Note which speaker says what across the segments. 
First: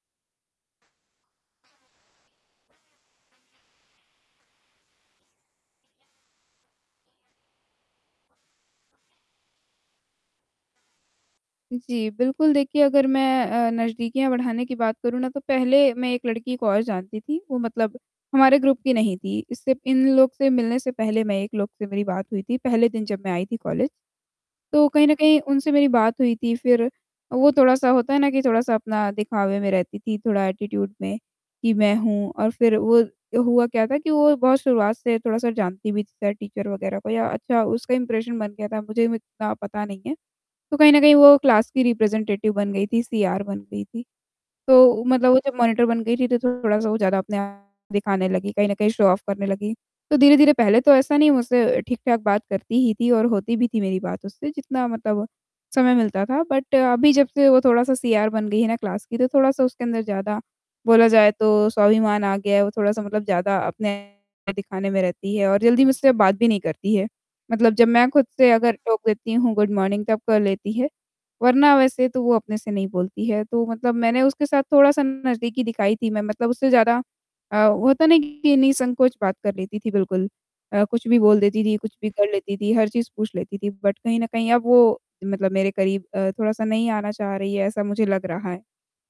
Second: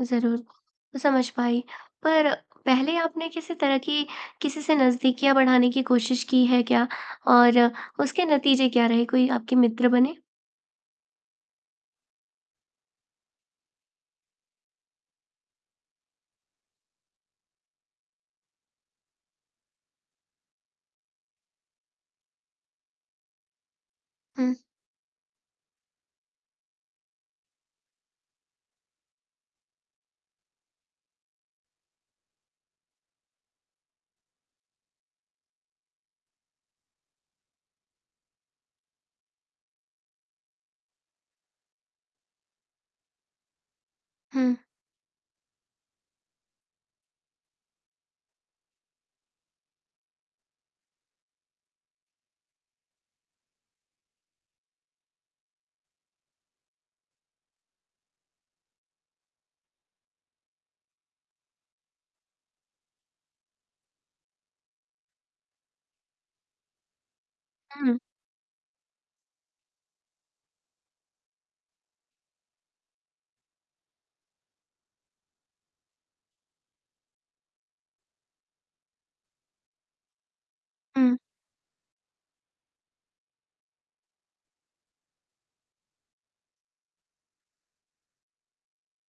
Speaker 1: ज़रूर, समझ पाई, पर पहले आपने किसी तरह की, किसी से नज़दीकियाँ बढ़ाने की कोशिश की है क्या? और उसके नतीजे क्या रहे कोई आपके मित्र बने?
Speaker 2: जी, बिल्कुल, देखिए अगर मैं अ, नज़दीकियाँ बढ़ाने की बात करूँ ना, तो पहले मैं एक लड़की को और जानती थी, वो मतलब हमारे ग्रुप की नहीं थी इससे इन लोग से मिलने से पहले मैं एक लोग से मेरी बात हुई थी, पहले दिन जब मैं आई थी कॉलेज।
Speaker 1: हुँ।
Speaker 2: तो कहीं न कहीं उनसे मेरी बात हुई थी फिर, वो थोड़ा-सा होता है ना कि थोड़ा-सा अपने दिखावे में रहती थी, थोड़ा एटीट्यूड में कि मैं हूँ और फिर वो हुआ क्या था कि वो बहुत शुरुआत से थोड़ा-सा जानती भी थी टीचर वगैरह को या अच्छा उसका इम्प्रेशन बन गया था, मुझे इतना पता नहीं है। तो कहीं न कहीं वो क्लास की रिप्रेज़ेंटेटिव बन गई थी, सीआर बन गई थी,
Speaker 1: हुँ।
Speaker 2: तो मतलब वो जब मॉनिटर बन गई थी तो थोड़ा-सा वो ज़्यादा अपने आप दिखाने लगी, कहीं न कहीं शो ऑफ करने लगी। तो धीरे-धीरे पहले तो ऐसा नहीं, मुझसे ठीक-ठाक बात करती ही थी और होती भी थी मेरी बात उससे, जितना मतलब समय मिलता था बट अभी जब से वो थोड़ा-सा सीआर बन गई है ना क्लास की, तो थोड़ा-सा उसके अंदर ज़्यादा बोला जाए तो स्वाभिमान आ गया है, वो थोड़ा-सा मतलब ज़्यादा अपने दिखाने में रहती है और जल्दी मुझसे बात भी नहीं करती है। मतलब जब
Speaker 1: हुँ।
Speaker 2: मैं खुद से अगर टोक देती हूँ गुड मॉर्निंग तब कर लेती है, वरना वैसे तो वो अपने से नहीं बोलती है, तो मतलब मैंने उसके साथ थोड़ा-सा नज़दीकी दिखाई थी, मैं मतलब उससे ज़्यादा अ, वो होता नहीं कि निःसंकोच बात कर लेती थी बिल्कुल, अ, कुछ
Speaker 1: हुँ।
Speaker 2: भी बोल देती थी, कुछ भी कर लेती थी, हर चीज़ पूछ लेती थी। बट कहीं न कहीं अब वो मतलब मेरे करीब अ, थोड़ा-सा नहीं आना चाह रही है, ऐसा मुझे लग रहा है।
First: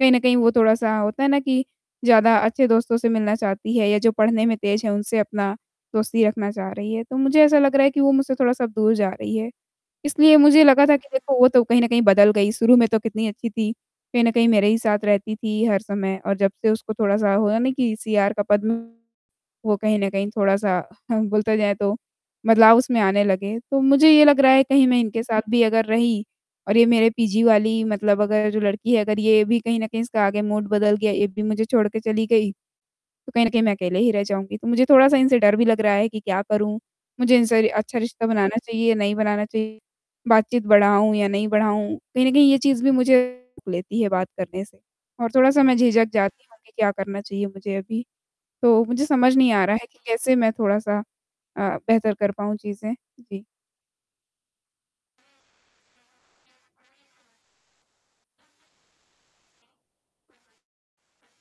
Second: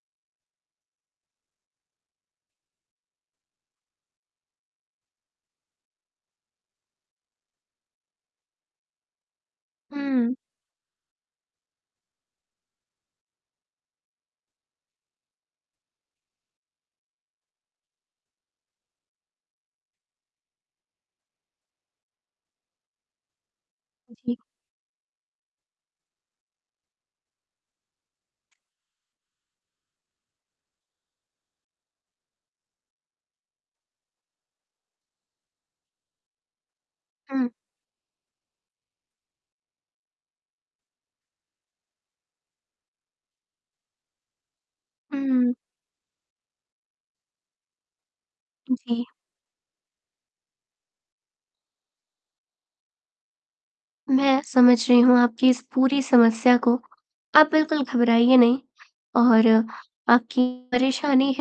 Speaker 2: कहीं न कहीं वो थोड़ा-सा होता है ना कि ज़्यादा अच्छे दोस्तों से मिलना चाहती है या जो पढ़ने में तेज़ है, उनसे अपना दोस्ती रखना चाह रही है, तो मुझे ऐसा लग रहा है कि वो मुझसे थोड़ा-सा दूर जा रही है।
Speaker 1: हुँ।
Speaker 2: इसलिए मुझे लगा था कि देखो वो तो कहीं न कहीं बदल गई, शुरू में तो कितनी अच्छी थी। कहीं न कहीं मेरे ही साथ रहती थी हर समय और जब से उसको थोड़ा-सा हुआ नहीं कि सीआर का पद वो कहीं न कहीं थोड़ा-सा बोलते जाए तो बदलाव उसमें आने लगे। तो मुझे ये
Speaker 1: जी।
Speaker 2: लग रहा है कहीं मैं इनके साथ भी अगर रही और ये मेरे पीजी वाली मतलब अगर जो लड़की है, अगर ये भी कहीं न कहीं इसका आगे मूड बदल गया, ये भी मुझे छोड़ के चली गई, तो कहीं न कहीं मैं अकेले ही रह जाऊँगी। तो मुझे थोड़ा-सा इनसे डर भी लग रहा है कि क्या करूँ, मुझे
Speaker 1: हुँ।
Speaker 2: इनसे अच्छा रिश्ता बनाना चाहिए या नहीं बनाना चाहिए बातचीत बढ़ाऊँ या नहीं बढ़ाऊँ? कहीं न कहीं ये चीज़ भी मुझे लेती है बात करने से और
Speaker 1: हुँ।
Speaker 2: थोड़ा-सा मैं झिझक जाती हूँ कि क्या करना चाहिए मुझे अभी। तो
Speaker 1: जी।
Speaker 2: मुझे समझ नहीं आ रहा है कि कैसे मैं थोड़ा-सा अ, बेहतर कर पाऊँ चीज़ें। जी।
Speaker 1: मैं, समझ रही हूँ आपकी इस पूरी समस्या को, आप बिल्कुल घबराइए नहीं और आपकी परेशानी है